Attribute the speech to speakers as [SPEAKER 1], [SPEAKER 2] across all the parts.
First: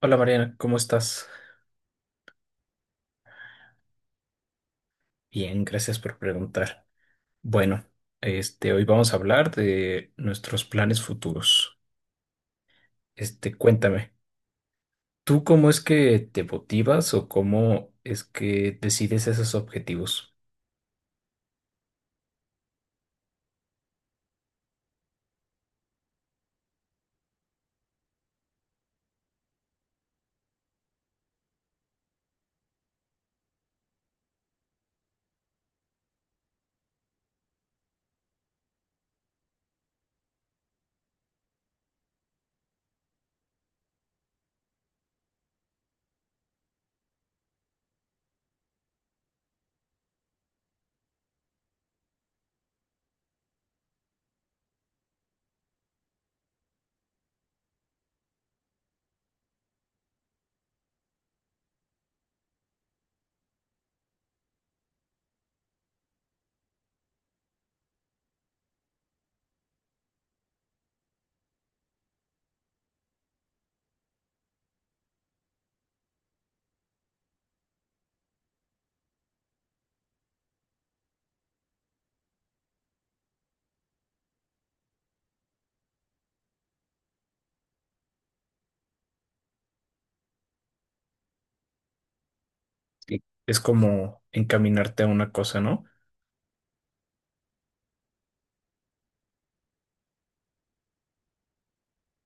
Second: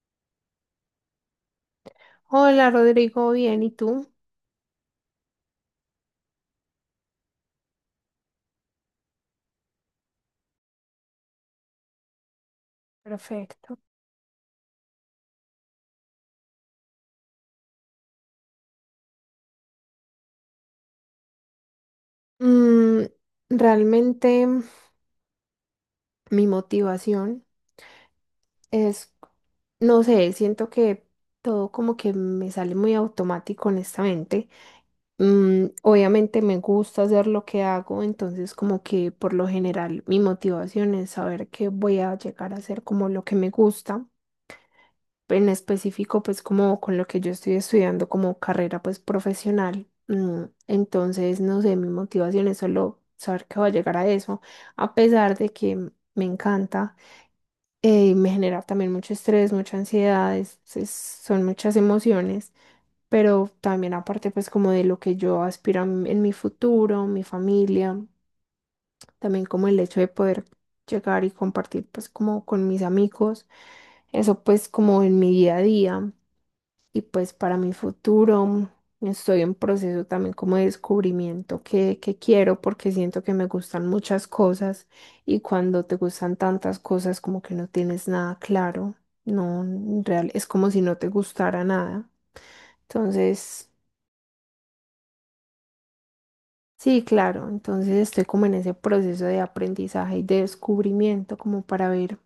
[SPEAKER 1] Hola Mariana, ¿cómo estás?
[SPEAKER 2] Hola Rodrigo, bien, ¿y tú?
[SPEAKER 1] Bien, gracias por preguntar. Bueno, hoy vamos a hablar de nuestros planes futuros.
[SPEAKER 2] Perfecto.
[SPEAKER 1] Cuéntame, ¿tú cómo es que te motivas o cómo es que decides esos objetivos?
[SPEAKER 2] Mm, realmente mi motivación es, no sé, siento que todo como que me sale muy automático, honestamente. Obviamente me gusta hacer lo que hago, entonces como que por lo general mi motivación es saber que voy a llegar a hacer como lo que me gusta. En específico, pues como con lo que yo estoy estudiando como carrera pues profesional. Entonces, no sé, mi motivación es solo saber que voy a llegar a eso, a pesar de que me encanta y me genera también mucho estrés, mucha ansiedad, son muchas emociones, pero también aparte pues como de lo que yo aspiro en mi futuro, mi familia, también como el hecho de poder llegar y compartir pues como con mis amigos, eso pues como en mi día a día y pues para mi futuro estoy en proceso también como de descubrimiento que quiero porque siento que me gustan muchas cosas y cuando te gustan tantas cosas como que no tienes nada claro, no, en real, es como si no te gustara nada.
[SPEAKER 1] Sí. Es
[SPEAKER 2] Entonces,
[SPEAKER 1] como encaminarte a una cosa, ¿no?
[SPEAKER 2] sí, claro, entonces estoy como en ese proceso de aprendizaje y de descubrimiento como para ver.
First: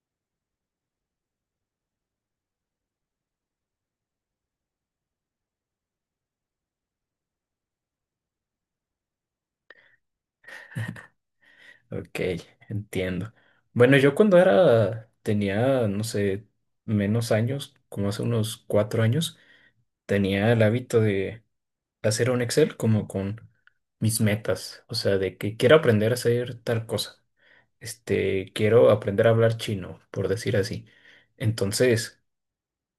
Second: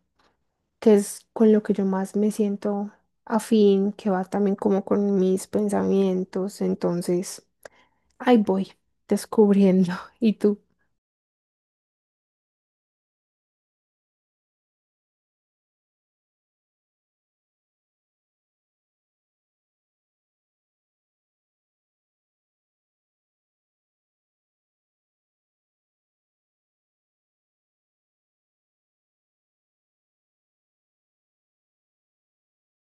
[SPEAKER 2] Que es con lo que yo más me siento afín, que va también como con mis pensamientos. Entonces, ahí voy descubriendo. ¿Y tú?
[SPEAKER 1] Ok, entiendo. Bueno, yo cuando era, tenía, no sé, menos años, como hace unos 4 años, tenía el hábito de hacer un Excel como con mis metas, o sea, de que quiero aprender a hacer tal cosa, quiero aprender a hablar chino, por decir así. Entonces,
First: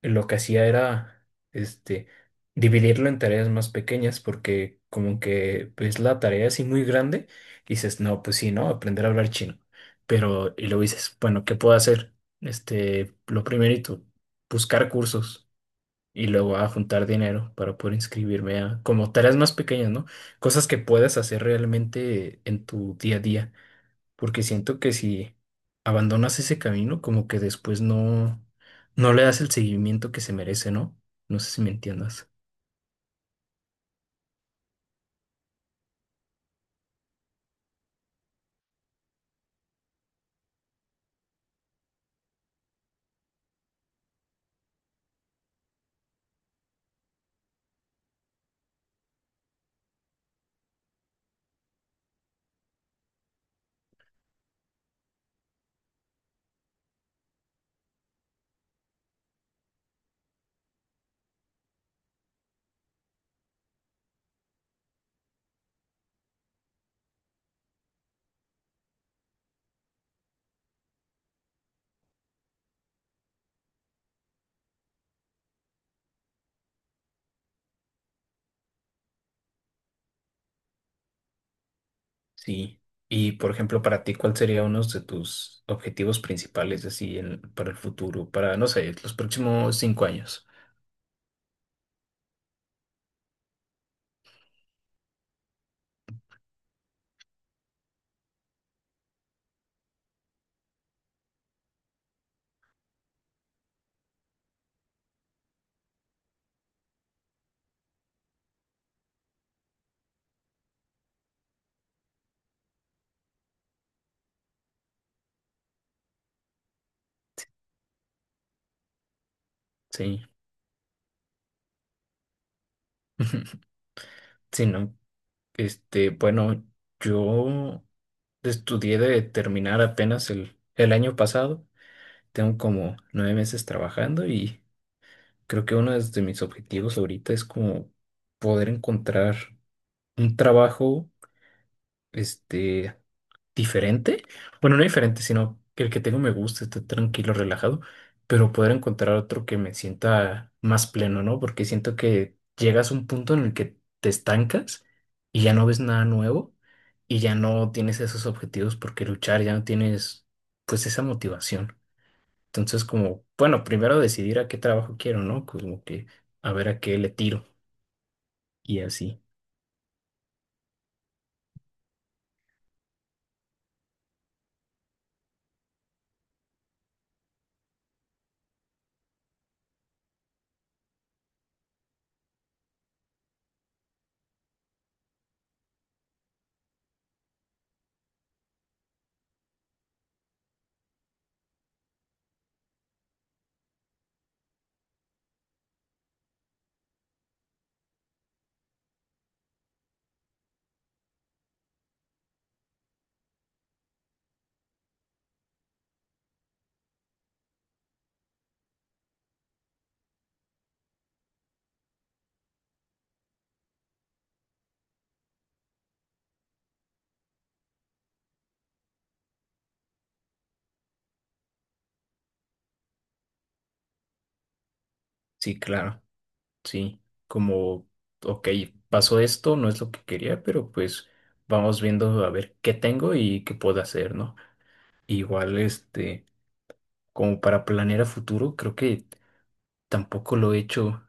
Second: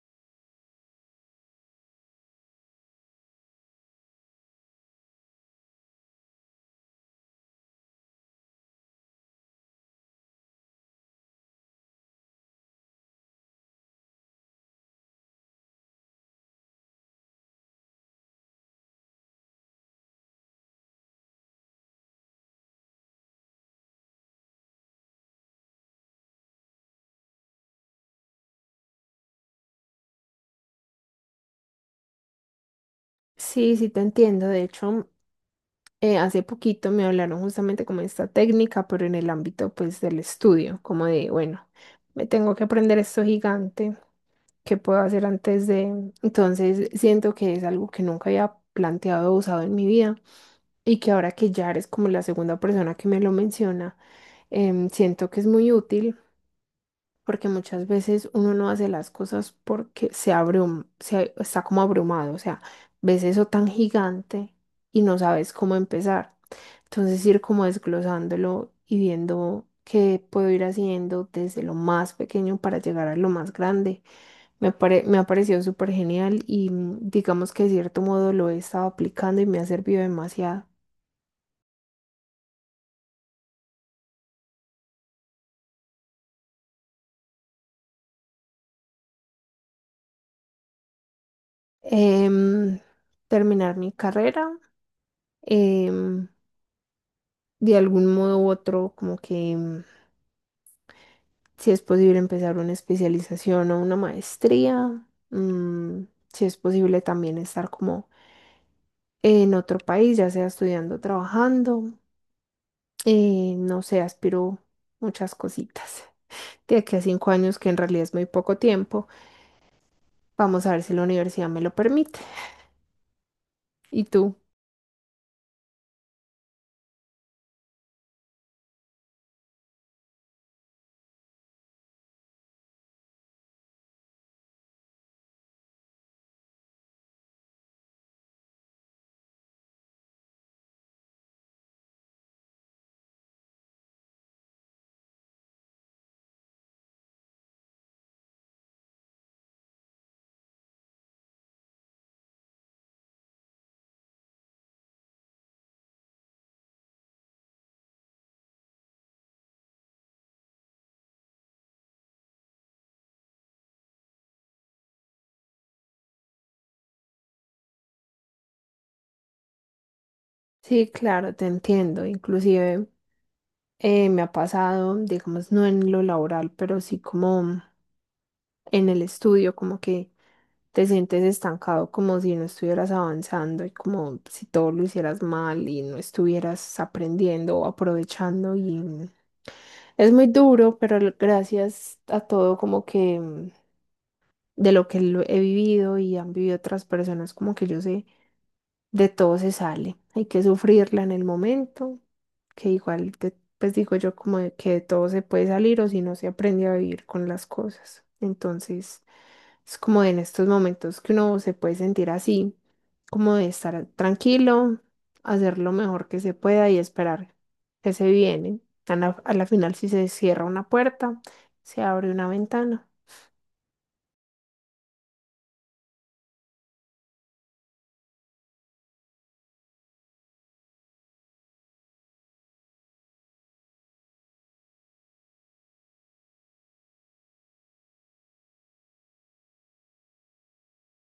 [SPEAKER 1] lo que hacía era, este, dividirlo en tareas más pequeñas porque como que ves la tarea así muy grande y dices, no, pues sí, ¿no? Aprender a hablar chino. Pero, y luego dices, bueno, ¿qué puedo hacer? Lo primerito, buscar cursos y luego a juntar dinero para poder inscribirme a como tareas más pequeñas, ¿no? Cosas que puedas hacer realmente en tu día a día, porque siento que si abandonas ese camino, como que después no, no le das el seguimiento que se merece, ¿no? No sé si me entiendas.
[SPEAKER 2] Sí, sí, te entiendo. De hecho, hace poquito me hablaron justamente como de esta técnica, pero en el ámbito pues del estudio, como de, bueno, me tengo que aprender esto gigante, ¿qué puedo hacer antes de...? Entonces siento que es algo que nunca había planteado o usado en mi vida y que ahora que ya eres como la segunda persona que me lo menciona, siento que es muy útil porque muchas veces uno no hace las cosas porque se está como abrumado, o sea, ves eso tan gigante y no sabes cómo empezar. Entonces ir como desglosándolo y viendo qué puedo ir haciendo desde lo más pequeño para llegar a lo más grande. Me ha parecido súper genial y digamos que de cierto modo lo he estado aplicando y me ha servido demasiado.
[SPEAKER 1] Sí. Y por ejemplo, para ti, ¿cuál sería uno de tus objetivos principales así para el futuro, para, no sé, los próximos 5 años?
[SPEAKER 2] Em, terminar mi carrera, em, de algún modo u otro, como que si es posible empezar una especialización o una maestría, si es posible también estar como en otro país, ya sea estudiando o trabajando, no sé, aspiro muchas cositas. De aquí a 5 años, que en realidad es muy poco tiempo,
[SPEAKER 1] Sí.
[SPEAKER 2] vamos a ver si la universidad me lo permite. ¿Y tú?
[SPEAKER 1] Sí, no. Bueno, yo estudié de terminar apenas el año pasado. Tengo como 9 meses trabajando y creo que uno de mis objetivos ahorita es como poder encontrar un trabajo, este, diferente. Bueno, no diferente, sino que el que tengo me gusta, esté tranquilo, relajado, pero poder encontrar otro que me sienta más pleno, ¿no? Porque siento que llegas a un punto en el que te estancas y ya no ves nada nuevo y ya no tienes esos objetivos por qué luchar, ya no tienes pues esa motivación. Entonces, como, bueno, primero decidir a qué trabajo quiero, ¿no? Como que a ver a qué le tiro y así.
[SPEAKER 2] Sí, claro, te entiendo. Inclusive me ha pasado, digamos, no en lo laboral, pero sí como en el estudio, como que te sientes estancado, como si no estuvieras avanzando y como si todo lo hicieras mal y no estuvieras aprendiendo o aprovechando y es muy duro, pero gracias a todo como que de lo que lo he vivido y han vivido otras personas, como que yo sé de todo se sale. Hay que sufrirla en el momento, que igual, pues digo yo como de que de todo se puede salir o si no se aprende a vivir con las cosas. Entonces, es como en estos momentos que uno se puede sentir así, como de estar tranquilo, hacer lo mejor que se pueda y esperar que se viene. A la final, si se cierra una puerta, se abre una ventana.
[SPEAKER 1] Sí, claro. Sí, como, ok, pasó esto, no es lo que quería, pero pues vamos viendo a ver qué tengo y qué puedo hacer, ¿no? Igual, como para planear a futuro, creo que tampoco lo he hecho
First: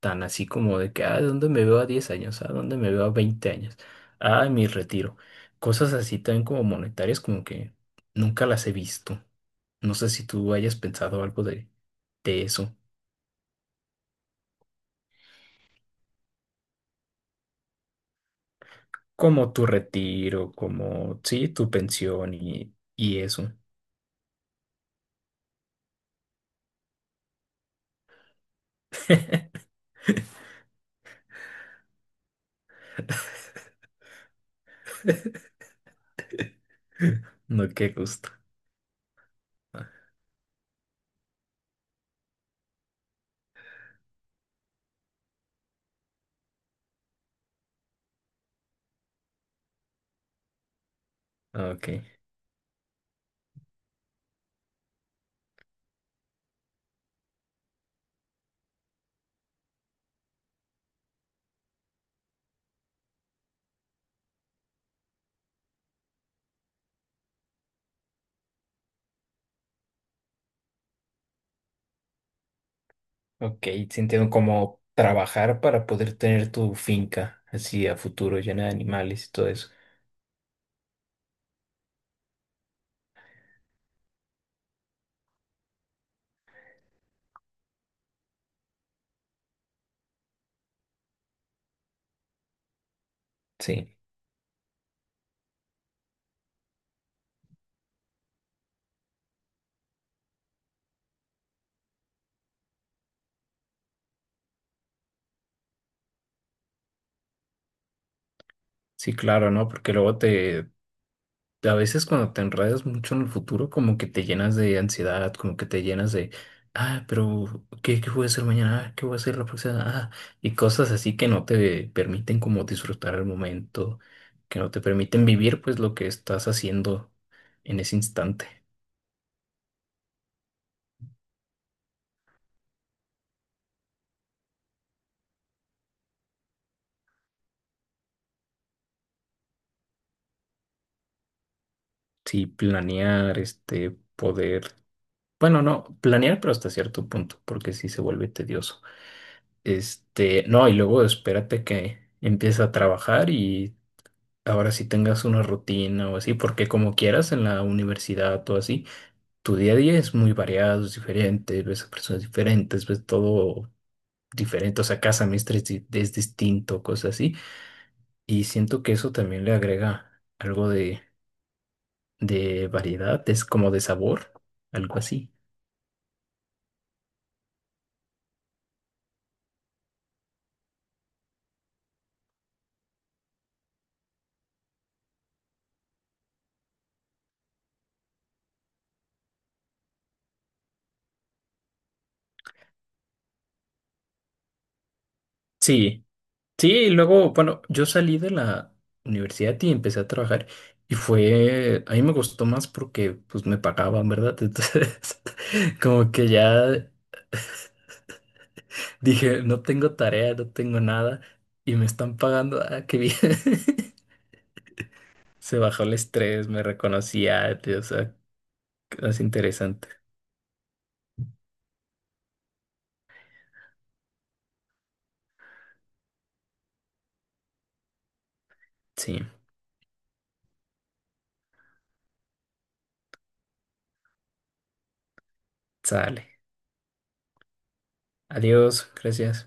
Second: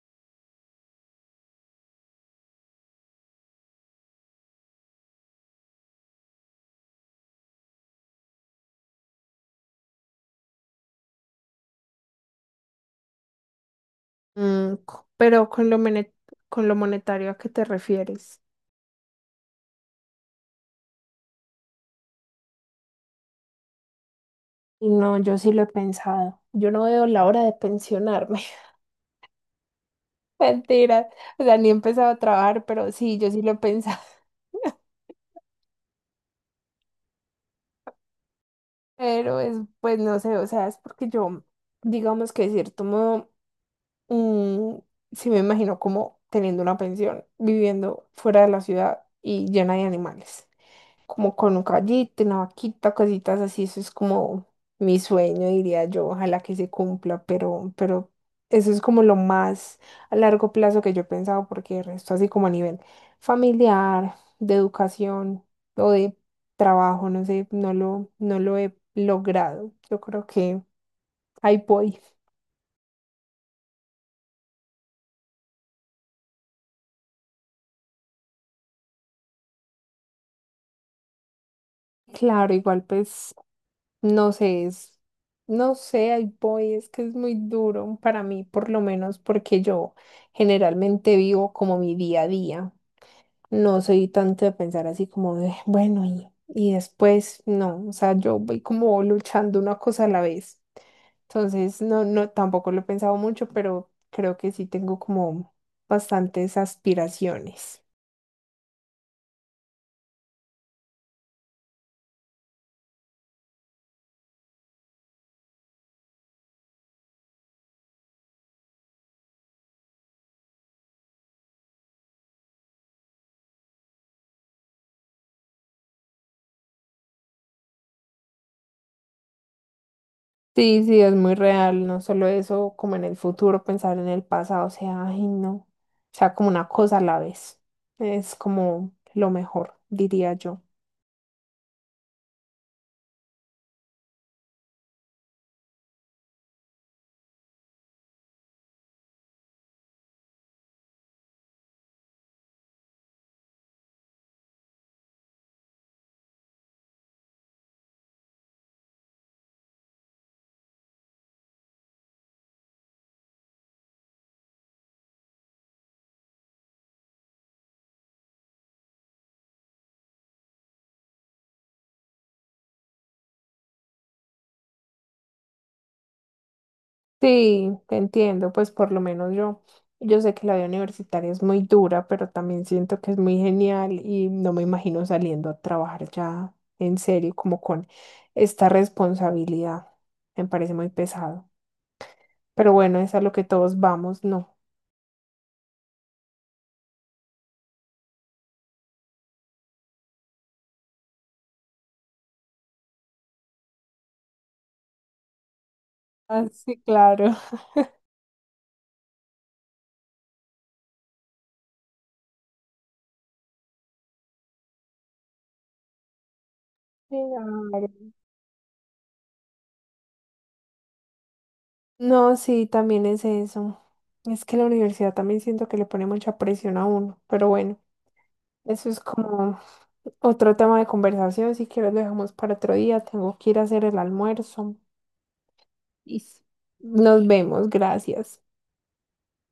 [SPEAKER 1] tan así como de que, ah, ¿dónde me veo a 10 años? ¿A dónde me veo a 20 años? Ah, mi retiro. Cosas así también como monetarias, como que nunca las he visto. No sé si tú hayas pensado algo de eso.
[SPEAKER 2] Pero con con lo monetario, ¿a qué te refieres?
[SPEAKER 1] Como tu retiro, como, sí, tu pensión y eso.
[SPEAKER 2] No, yo sí lo he pensado. Yo no veo la hora de pensionarme. Mentira. O sea, ni he empezado a trabajar, pero sí, yo sí lo he pensado.
[SPEAKER 1] No, qué gusto.
[SPEAKER 2] Pero es,
[SPEAKER 1] Ah,
[SPEAKER 2] pues no sé, o sea, es porque yo, digamos que de cierto modo, mm, sí me imagino como teniendo una pensión, viviendo fuera de la ciudad y llena de animales. Como con un
[SPEAKER 1] ok,
[SPEAKER 2] caballito, una vaquita, cositas así, eso es como mi sueño, diría yo, ojalá que se cumpla, pero eso es como lo más a largo plazo que yo he pensado, porque el resto así como a nivel familiar, de educación o de trabajo, no sé, no lo he logrado. Yo creo que ahí voy.
[SPEAKER 1] ok, entiendo como trabajar para poder tener tu finca así a futuro llena de animales y todo eso.
[SPEAKER 2] Claro, igual pues. No sé, es, no sé, ahí voy, es que es muy duro para mí, por lo menos porque yo generalmente vivo como mi día a día. No
[SPEAKER 1] Sí,
[SPEAKER 2] soy tanto de pensar así como de, bueno, y después, no, o sea, yo voy como luchando una cosa a la vez. Entonces, tampoco lo he pensado mucho, pero creo que sí tengo como bastantes aspiraciones.
[SPEAKER 1] sí, claro, ¿no? A veces cuando te enredas mucho en el futuro, como que te llenas de ansiedad, como que te llenas de, ah, pero ¿qué, qué voy a hacer mañana? Ah, ¿qué voy a hacer la próxima? Ah, y cosas así que no te permiten como disfrutar el momento, que no te permiten vivir pues lo que estás haciendo en ese instante.
[SPEAKER 2] Sí, sí, es muy real, no solo eso, como en el futuro, pensar en el pasado, o sea, ay, no, o sea, como una cosa a la vez, es como lo mejor, diría yo.
[SPEAKER 1] Sí, planear, poder, bueno, no, planear pero hasta cierto punto, porque sí se vuelve tedioso. No, y luego espérate que empieza a trabajar y ahora sí tengas una rutina o así, porque como quieras en la universidad o así, tu día a día es muy variado, es diferente, ves a personas diferentes, ves todo diferente, o sea, cada semestre es, es distinto, cosas así, y siento que eso también le agrega algo de variedad, es como de sabor, algo así.
[SPEAKER 2] Sí, te entiendo, pues por lo menos yo, yo sé que la vida universitaria es muy dura, pero también siento que es muy genial y no me imagino saliendo a trabajar ya en serio, como con esta responsabilidad, me parece muy pesado, pero bueno, es a lo que todos vamos, ¿no?
[SPEAKER 1] Sí, sí, y luego, bueno, yo salí de la universidad y empecé a trabajar y fue, a mí me gustó más porque pues me pagaban, ¿verdad? Entonces, como que
[SPEAKER 2] Ah, sí,
[SPEAKER 1] ya
[SPEAKER 2] claro.
[SPEAKER 1] dije, no tengo tarea, no tengo nada y me están pagando, ah, qué bien. Se bajó el estrés, me reconocía, o
[SPEAKER 2] Claro.
[SPEAKER 1] sea, es interesante.
[SPEAKER 2] No, sí, también es eso. Es que la universidad también siento que le pone mucha presión a uno, pero bueno, eso es
[SPEAKER 1] Sí,
[SPEAKER 2] como otro tema de conversación. Si quieres, lo dejamos para otro día. Tengo que ir a hacer el almuerzo. Y
[SPEAKER 1] sale.
[SPEAKER 2] nos vemos, gracias.
[SPEAKER 1] Adiós, gracias.